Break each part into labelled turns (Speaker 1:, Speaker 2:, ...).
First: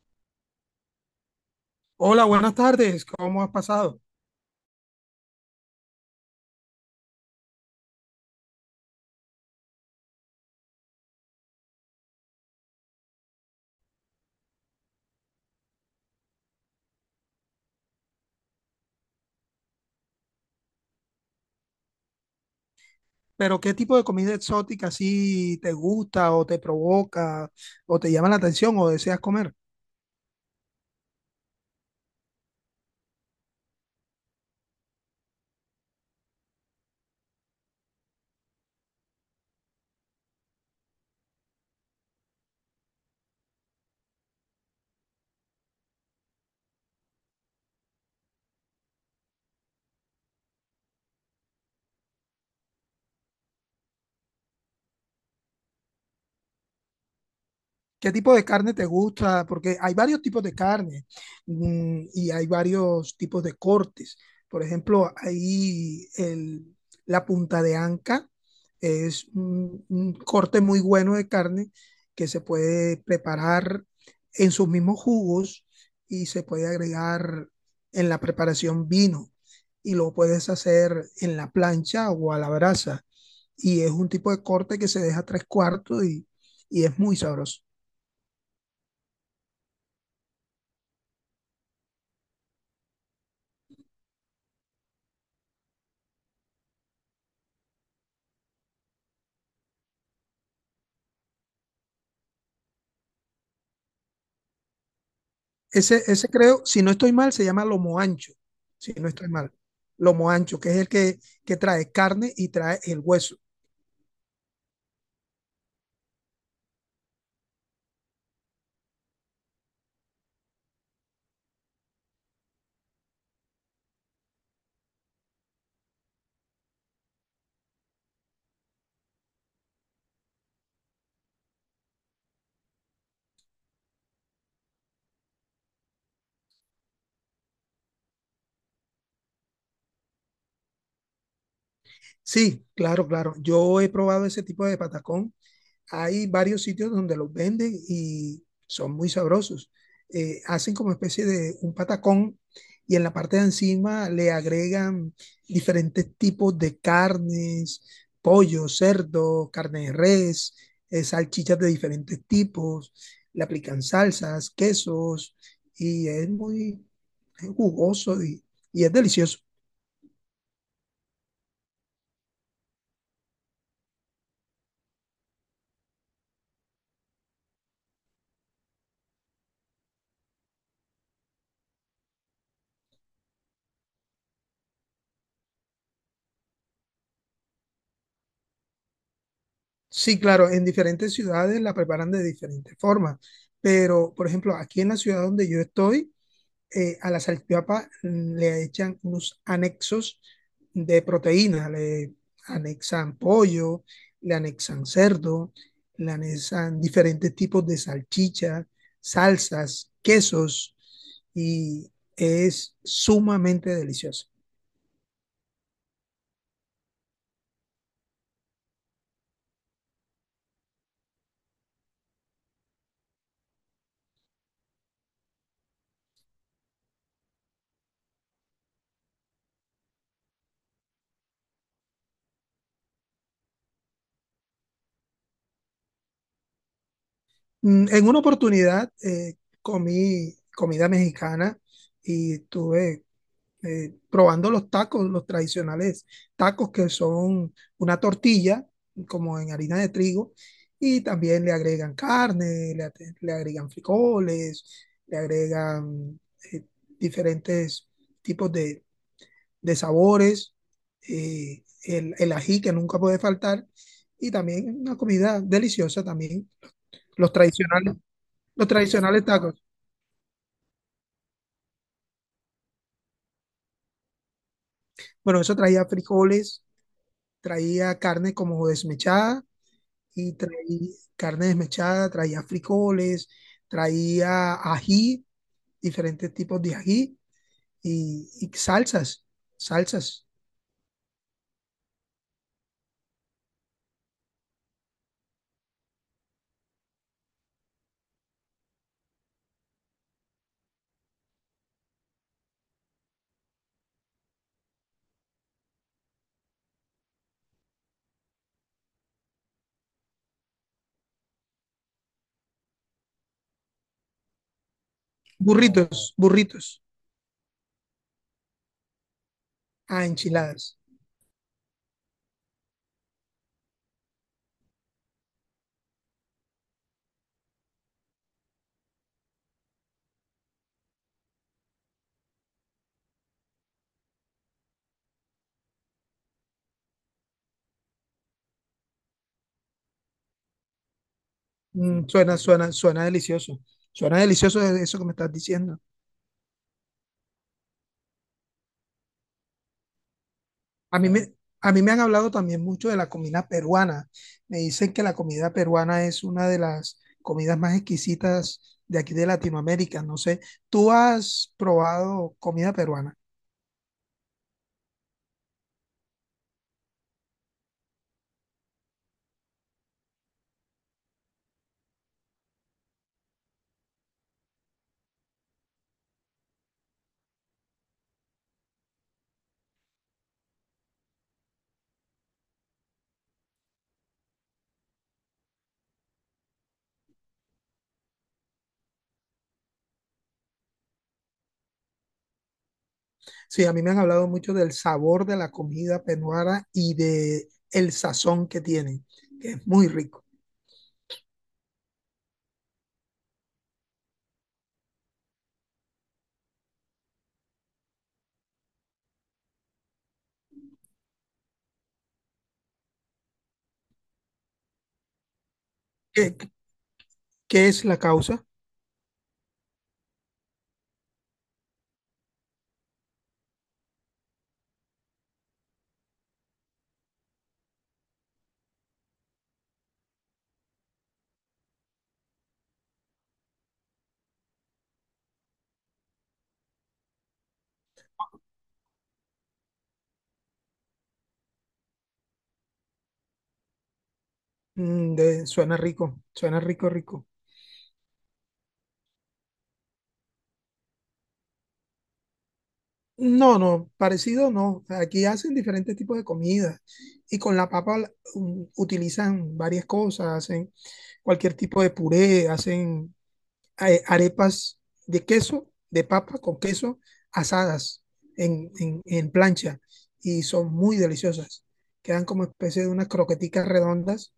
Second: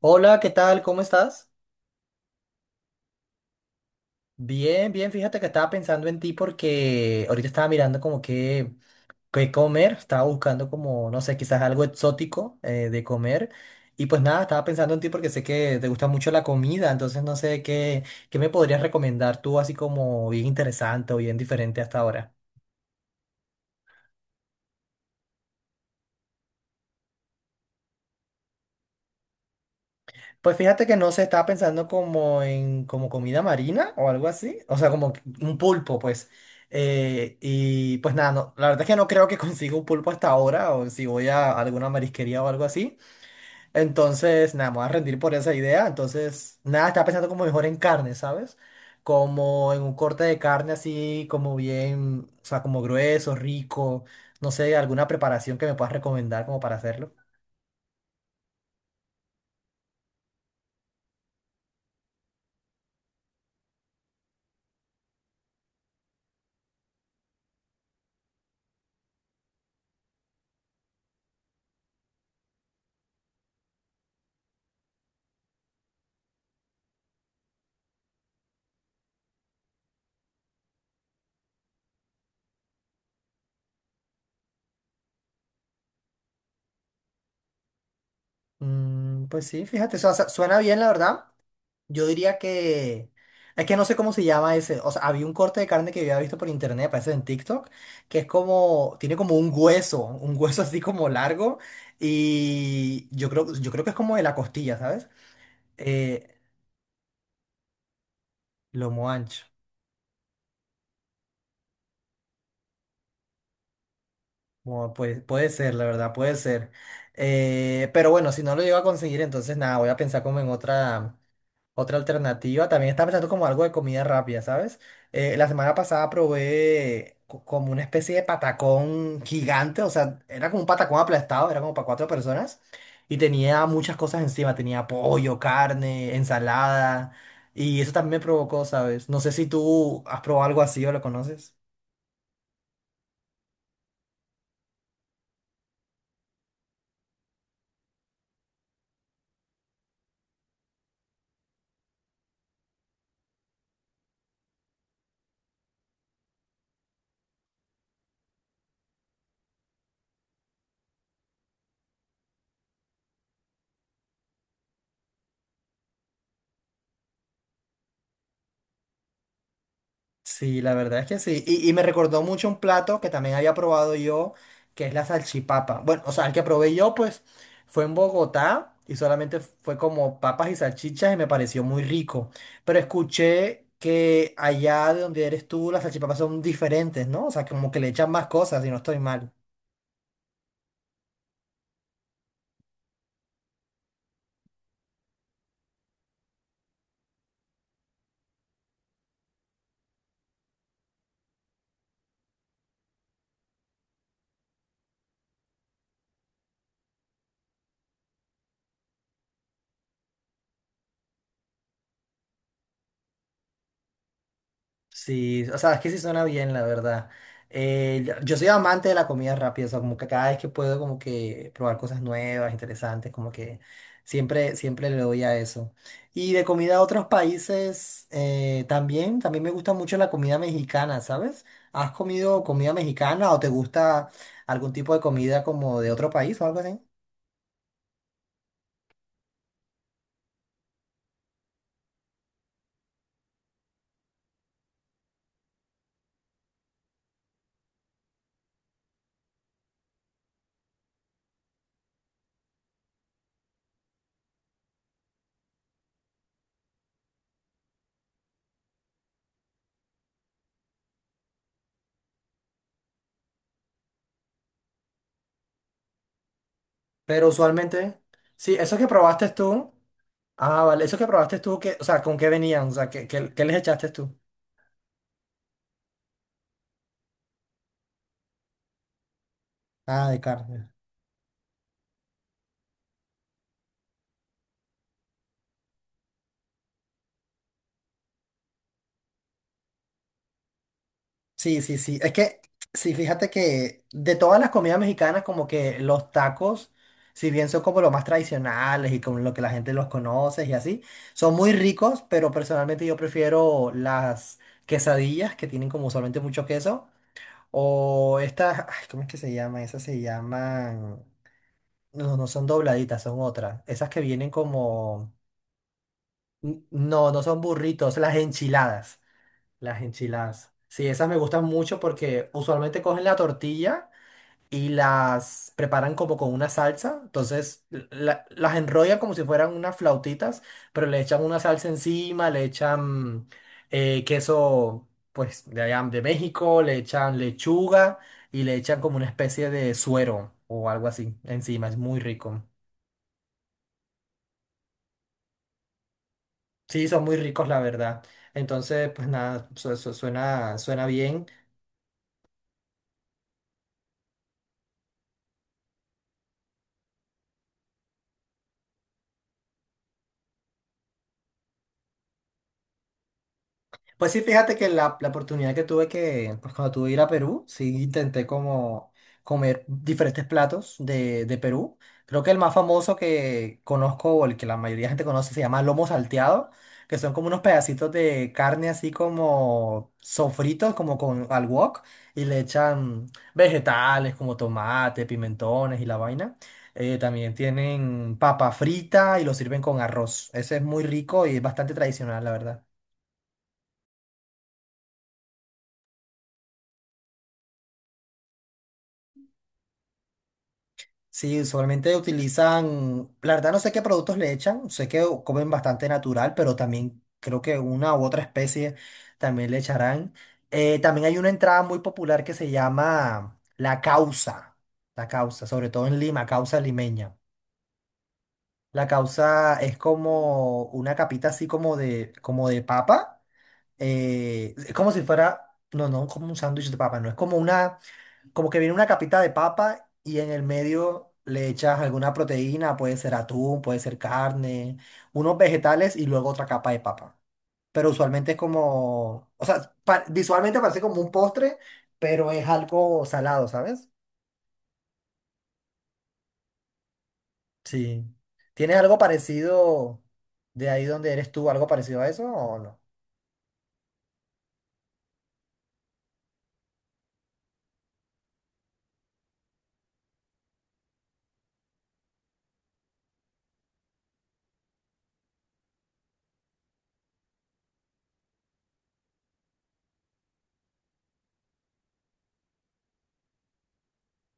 Speaker 1: Hola, ¿qué tal? ¿Cómo estás?
Speaker 2: Hola, buenas tardes. ¿Cómo has pasado?
Speaker 1: Bien, bien, fíjate que estaba pensando en ti porque ahorita estaba mirando como qué comer, estaba buscando como, no sé, quizás algo exótico de comer y pues nada, estaba pensando en ti porque sé que te gusta mucho la comida, entonces no sé qué me podrías recomendar tú así como bien interesante o bien diferente hasta ahora.
Speaker 2: Pero ¿qué tipo de comida exótica así te gusta o te provoca o te llama la atención o deseas comer?
Speaker 1: Pues fíjate que no se estaba pensando como en como comida marina o algo así, o sea, como que un pulpo, pues. Y pues nada, no, la verdad es que no creo que consiga un pulpo hasta ahora, o si voy a alguna marisquería o algo así. Entonces, nada, me voy a rendir por esa idea. Entonces, nada, estaba pensando como mejor en carne, ¿sabes? Como en un corte de carne así, como bien, o sea, como grueso, rico. No sé, alguna preparación que me puedas recomendar como para hacerlo.
Speaker 2: ¿Qué tipo de carne te gusta? Porque hay varios tipos de carne, y hay varios tipos de cortes. Por ejemplo, la punta de anca es un corte muy bueno de carne que se puede preparar en sus mismos jugos, y se puede agregar en la preparación vino, y lo puedes hacer en la plancha o a la brasa. Y es un tipo de corte que se deja tres cuartos y es muy sabroso.
Speaker 1: Mm, pues sí, fíjate, suena bien, la verdad. Yo diría que... Es que no sé cómo se llama ese. O sea, había un corte de carne que yo había visto por internet, parece en TikTok, que es como... Tiene como un hueso así como largo. Y yo creo que es como de la costilla, ¿sabes?
Speaker 2: Ese
Speaker 1: Eh,
Speaker 2: creo, si no estoy mal, se llama lomo ancho, si
Speaker 1: Lomo
Speaker 2: no estoy
Speaker 1: ancho.
Speaker 2: mal. Lomo ancho, que es que trae carne y trae el hueso.
Speaker 1: Bueno, pues, puede ser, la verdad, puede ser. Pero bueno, si no lo llego a conseguir, entonces nada, voy a pensar como en otra... Otra alternativa, también estaba pensando como algo de comida rápida, ¿sabes? La semana pasada probé como una especie de patacón gigante, o sea, era como un patacón aplastado, era como para cuatro personas y tenía muchas cosas encima, tenía pollo, carne, ensalada y eso también me provocó, ¿sabes? No sé si tú has probado algo así o lo conoces.
Speaker 2: Sí, claro, claro. Yo he probado ese tipo de patacón, hay varios sitios donde los venden y son muy sabrosos. Hacen como especie de un patacón, y en la parte de encima le agregan diferentes tipos de carnes: pollo, cerdo, carne de res, salchichas de diferentes tipos, le aplican salsas, quesos, y es muy es jugoso y es delicioso.
Speaker 1: Sí, la verdad es que sí. Y me recordó mucho un plato que también había probado yo, que es la salchipapa. Bueno, o sea, el que probé yo, pues, fue en Bogotá y solamente fue como papas y salchichas y me pareció muy rico. Pero escuché que allá de donde eres tú, las salchipapas son diferentes, ¿no? O sea, como que le echan más cosas y no estoy mal.
Speaker 2: Sí, claro, en diferentes ciudades la preparan de diferentes formas, pero por ejemplo, aquí en la ciudad donde yo estoy, a la salchipapa le echan unos anexos de proteína, le anexan pollo, le anexan cerdo, le anexan diferentes tipos de salchicha, salsas, quesos, y es sumamente delicioso.
Speaker 1: Sí, o sea, es que sí suena bien, la verdad. Yo soy amante de la comida rápida, o sea, como que cada vez que puedo como que probar cosas nuevas, interesantes, como que siempre, siempre le doy a eso. Y de comida a otros países, también, también me gusta mucho la comida mexicana, ¿sabes? ¿Has comido comida mexicana o te gusta algún tipo de comida como de otro país o algo así?
Speaker 2: Mm, en una oportunidad comí comida mexicana y tuve probando los tacos, los tradicionales tacos, que son una tortilla como en harina de trigo, y también le agregan carne, le agregan frijoles, le agregan eh, diferentes tipos de sabores, el ají que nunca puede faltar, y también una comida deliciosa también,
Speaker 1: Pero
Speaker 2: los tradicionales,
Speaker 1: usualmente, sí,
Speaker 2: los
Speaker 1: eso que
Speaker 2: tradicionales
Speaker 1: probaste
Speaker 2: tacos.
Speaker 1: tú, ah, vale, eso que probaste tú, que, o sea, ¿con qué venían? O sea, ¿qué les echaste tú?
Speaker 2: Bueno, eso traía frijoles, traía carne como desmechada,
Speaker 1: Ah, de
Speaker 2: y
Speaker 1: carne.
Speaker 2: traía carne desmechada, traía frijoles, traía ají, diferentes tipos de ají, y salsas, salsas,
Speaker 1: Sí, sí, sí. Es que, sí, fíjate que de todas las comidas mexicanas, como que los tacos, si bien son como los más tradicionales y como lo que la gente los conoce y así, son muy ricos, pero personalmente yo prefiero las quesadillas que tienen como usualmente mucho queso. O estas, ay, ¿cómo es que se llaman? Esas se llaman. No, no son dobladitas, son otras. Esas que vienen como.
Speaker 2: burritos, burritos,
Speaker 1: No, no son burritos, las enchiladas. Las
Speaker 2: ah,
Speaker 1: enchiladas.
Speaker 2: enchiladas.
Speaker 1: Sí, esas me gustan mucho porque usualmente cogen la tortilla y las preparan como con una salsa. Entonces las enrollan como si fueran unas flautitas, pero le echan una salsa encima, le echan queso pues de allá de México, le echan lechuga y le echan como una especie de suero o algo así encima. Es muy
Speaker 2: Mm, suena,
Speaker 1: rico.
Speaker 2: suena, suena delicioso. Suena eso que me estás diciendo.
Speaker 1: Sí, son muy ricos, la verdad. Entonces, pues nada, suena, suena
Speaker 2: A mí
Speaker 1: bien.
Speaker 2: me, a mí me han hablado también mucho de la comida peruana. Me dicen que la comida peruana es una de las comidas más exquisitas de aquí de Latinoamérica. No sé, ¿tú has probado comida peruana?
Speaker 1: Pues sí, fíjate que la oportunidad que tuve que, pues cuando tuve que ir a Perú, sí intenté como comer diferentes platos de Perú. Creo que el más famoso que conozco o el que la mayoría de gente conoce se llama lomo salteado, que son como unos pedacitos de carne así como sofritos, como con al wok, y le echan vegetales como tomate, pimentones y la vaina. También tienen papa frita y lo sirven con arroz. Ese es muy rico y es bastante tradicional, la verdad.
Speaker 2: Sí, a mí me han hablado mucho del sabor de la comida peruana y de el sazón que tienen, que es muy rico.
Speaker 1: Sí, usualmente utilizan, la verdad no sé qué productos le echan, sé que comen bastante natural, pero también creo que una u otra especie también le echarán. También hay una entrada muy popular que se llama la causa, sobre todo en Lima,
Speaker 2: ¿Qué, qué-
Speaker 1: causa limeña.
Speaker 2: es la causa?
Speaker 1: La causa es como una capita así como de papa, es como si fuera, no, no como un sándwich de papa, no, es como una como que viene una capita de papa y en el medio le echas alguna proteína, puede ser atún, puede ser carne, unos vegetales y luego otra capa de papa. Pero usualmente es como, o sea, visualmente parece como un postre, pero es algo salado, ¿sabes?
Speaker 2: Mm, suena rico, rico.
Speaker 1: Sí. ¿Tienes algo parecido de ahí donde eres tú, algo parecido a eso o no?
Speaker 2: No, no, parecido no. Aquí hacen diferentes tipos de comidas, y con la papa mm, utilizan varias cosas, hacen cualquier tipo de puré, hacen arepas de queso, de papa con queso, asadas en plancha, y son muy deliciosas. Quedan como especie de unas croqueticas redondas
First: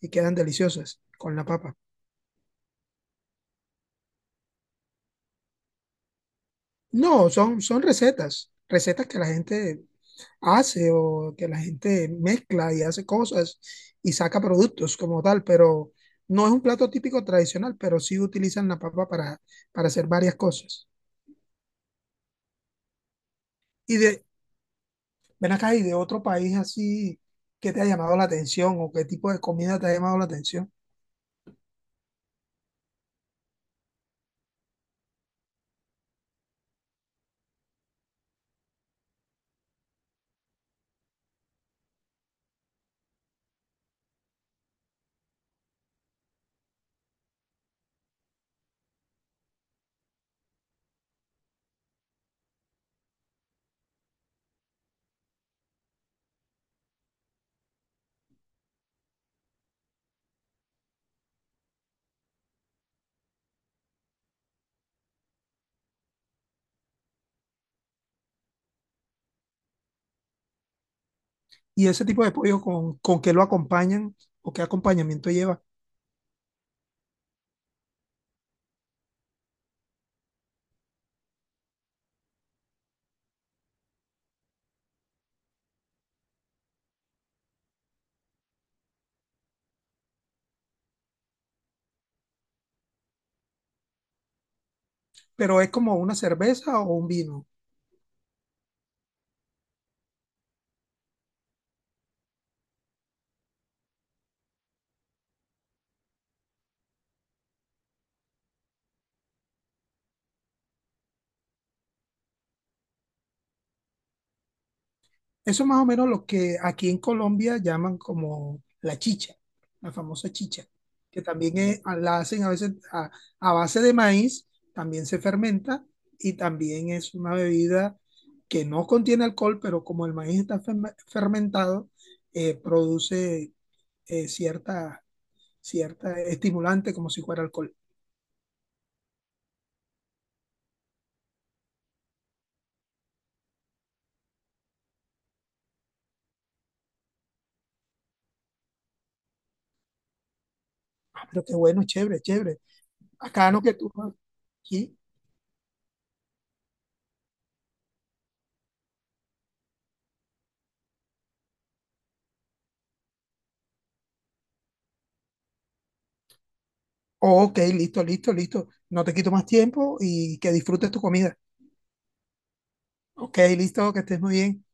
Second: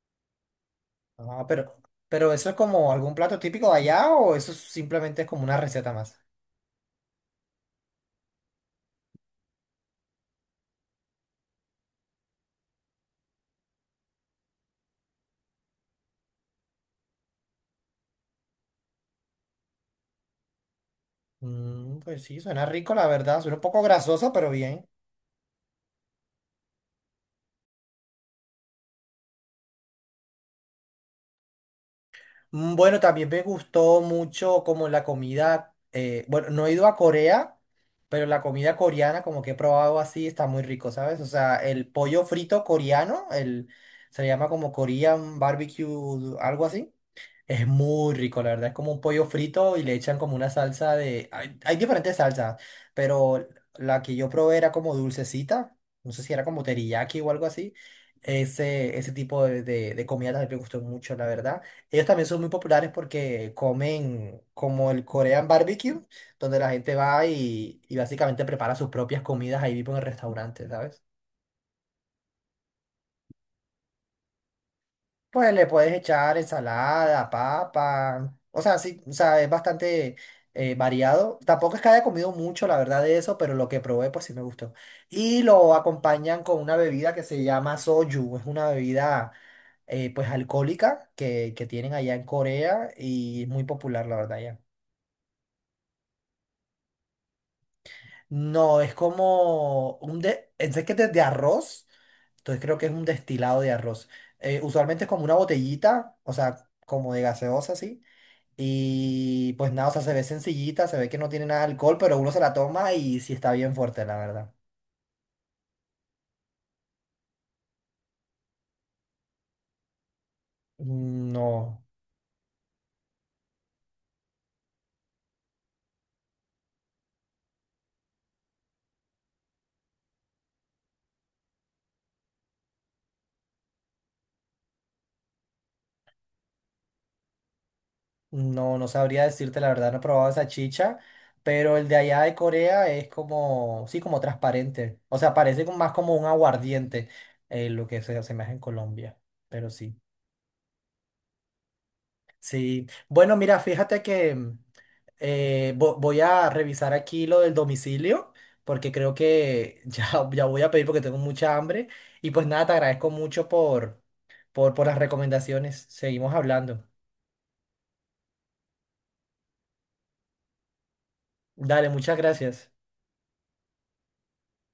Speaker 2: y quedan deliciosas con la
Speaker 1: Ah,
Speaker 2: papa.
Speaker 1: pero eso es como algún plato típico de allá o eso es simplemente es como una receta más.
Speaker 2: No, son, son recetas, recetas que la gente hace, o que la gente mezcla y hace cosas y saca productos como tal, pero no es un plato típico tradicional, pero sí utilizan la papa para hacer varias cosas.
Speaker 1: Mm, pues sí, suena rico, la verdad. Suena un poco
Speaker 2: Y de,
Speaker 1: grasoso, pero bien.
Speaker 2: Ven acá, y de otro país así, ¿que te ha llamado la atención o qué tipo de comida te ha llamado la atención?
Speaker 1: Mm, bueno, también me gustó mucho como la comida, bueno, no he ido a Corea, pero la comida coreana como que he probado así está muy rico, ¿sabes? O sea, el pollo frito coreano, el, se le llama como Korean barbecue, algo así. Es muy rico, la verdad. Es como un pollo frito y le echan como una salsa de... Hay diferentes salsas, pero la que yo probé era como dulcecita. No sé si era como teriyaki o algo así. Ese tipo de comida también me gustó mucho, la verdad. Ellos también son muy populares porque comen como el Korean barbecue, donde la gente va y básicamente prepara sus propias comidas ahí mismo en el restaurante, ¿sabes?
Speaker 2: Y ese tipo de pollo con qué lo acompañan, o qué acompañamiento
Speaker 1: Pues
Speaker 2: lleva.
Speaker 1: le puedes echar ensalada, papa. O sea, sí, o sea, es bastante variado. Tampoco es que haya comido mucho, la verdad, de eso, pero lo que probé, pues sí me gustó. Y lo acompañan con una bebida que se llama soju. Es una bebida, pues, alcohólica que tienen allá en Corea y es muy popular, la verdad, ya.
Speaker 2: Pero ¿es como una cerveza o un vino?
Speaker 1: No, es como un de, es que de arroz, entonces creo que es un destilado de arroz. Usualmente es como una botellita, o sea, como de gaseosa, así. Y pues nada, o sea, se ve sencillita, se ve que no tiene nada de alcohol, pero uno se la toma y sí está bien fuerte, la verdad.
Speaker 2: Eso es más o menos lo que aquí en Colombia llaman como la chicha, la famosa chicha, que también
Speaker 1: No,
Speaker 2: es- ah, la hacen a veces a base de maíz, también se fermenta, y también es una bebida que no contiene alcohol, pero como el maíz está fermentado, produce eh, cierta, cierta estimulante, como si fuera alcohol.
Speaker 1: no, no sabría decirte, la verdad, no he probado esa chicha, pero el de allá de Corea es como, sí, como transparente. O sea, parece como- más como un aguardiente, lo que se asemeja en Colombia, pero sí.
Speaker 2: Ah, pero qué bueno, chévere, chévere.
Speaker 1: Sí, bueno,
Speaker 2: Acá
Speaker 1: mira,
Speaker 2: no que tú...
Speaker 1: fíjate
Speaker 2: no,
Speaker 1: que mm,
Speaker 2: Aquí.
Speaker 1: voy a revisar aquí lo del domicilio, porque creo que ya, ya voy a pedir porque tengo mucha hambre. Y pues nada, te agradezco mucho por las recomendaciones. Seguimos hablando.
Speaker 2: Ok, listo, listo, listo. No te quito más tiempo, y que disfrutes tu comida.
Speaker 1: Dale, muchas gracias.
Speaker 2: Ok, listo, que estés muy bien.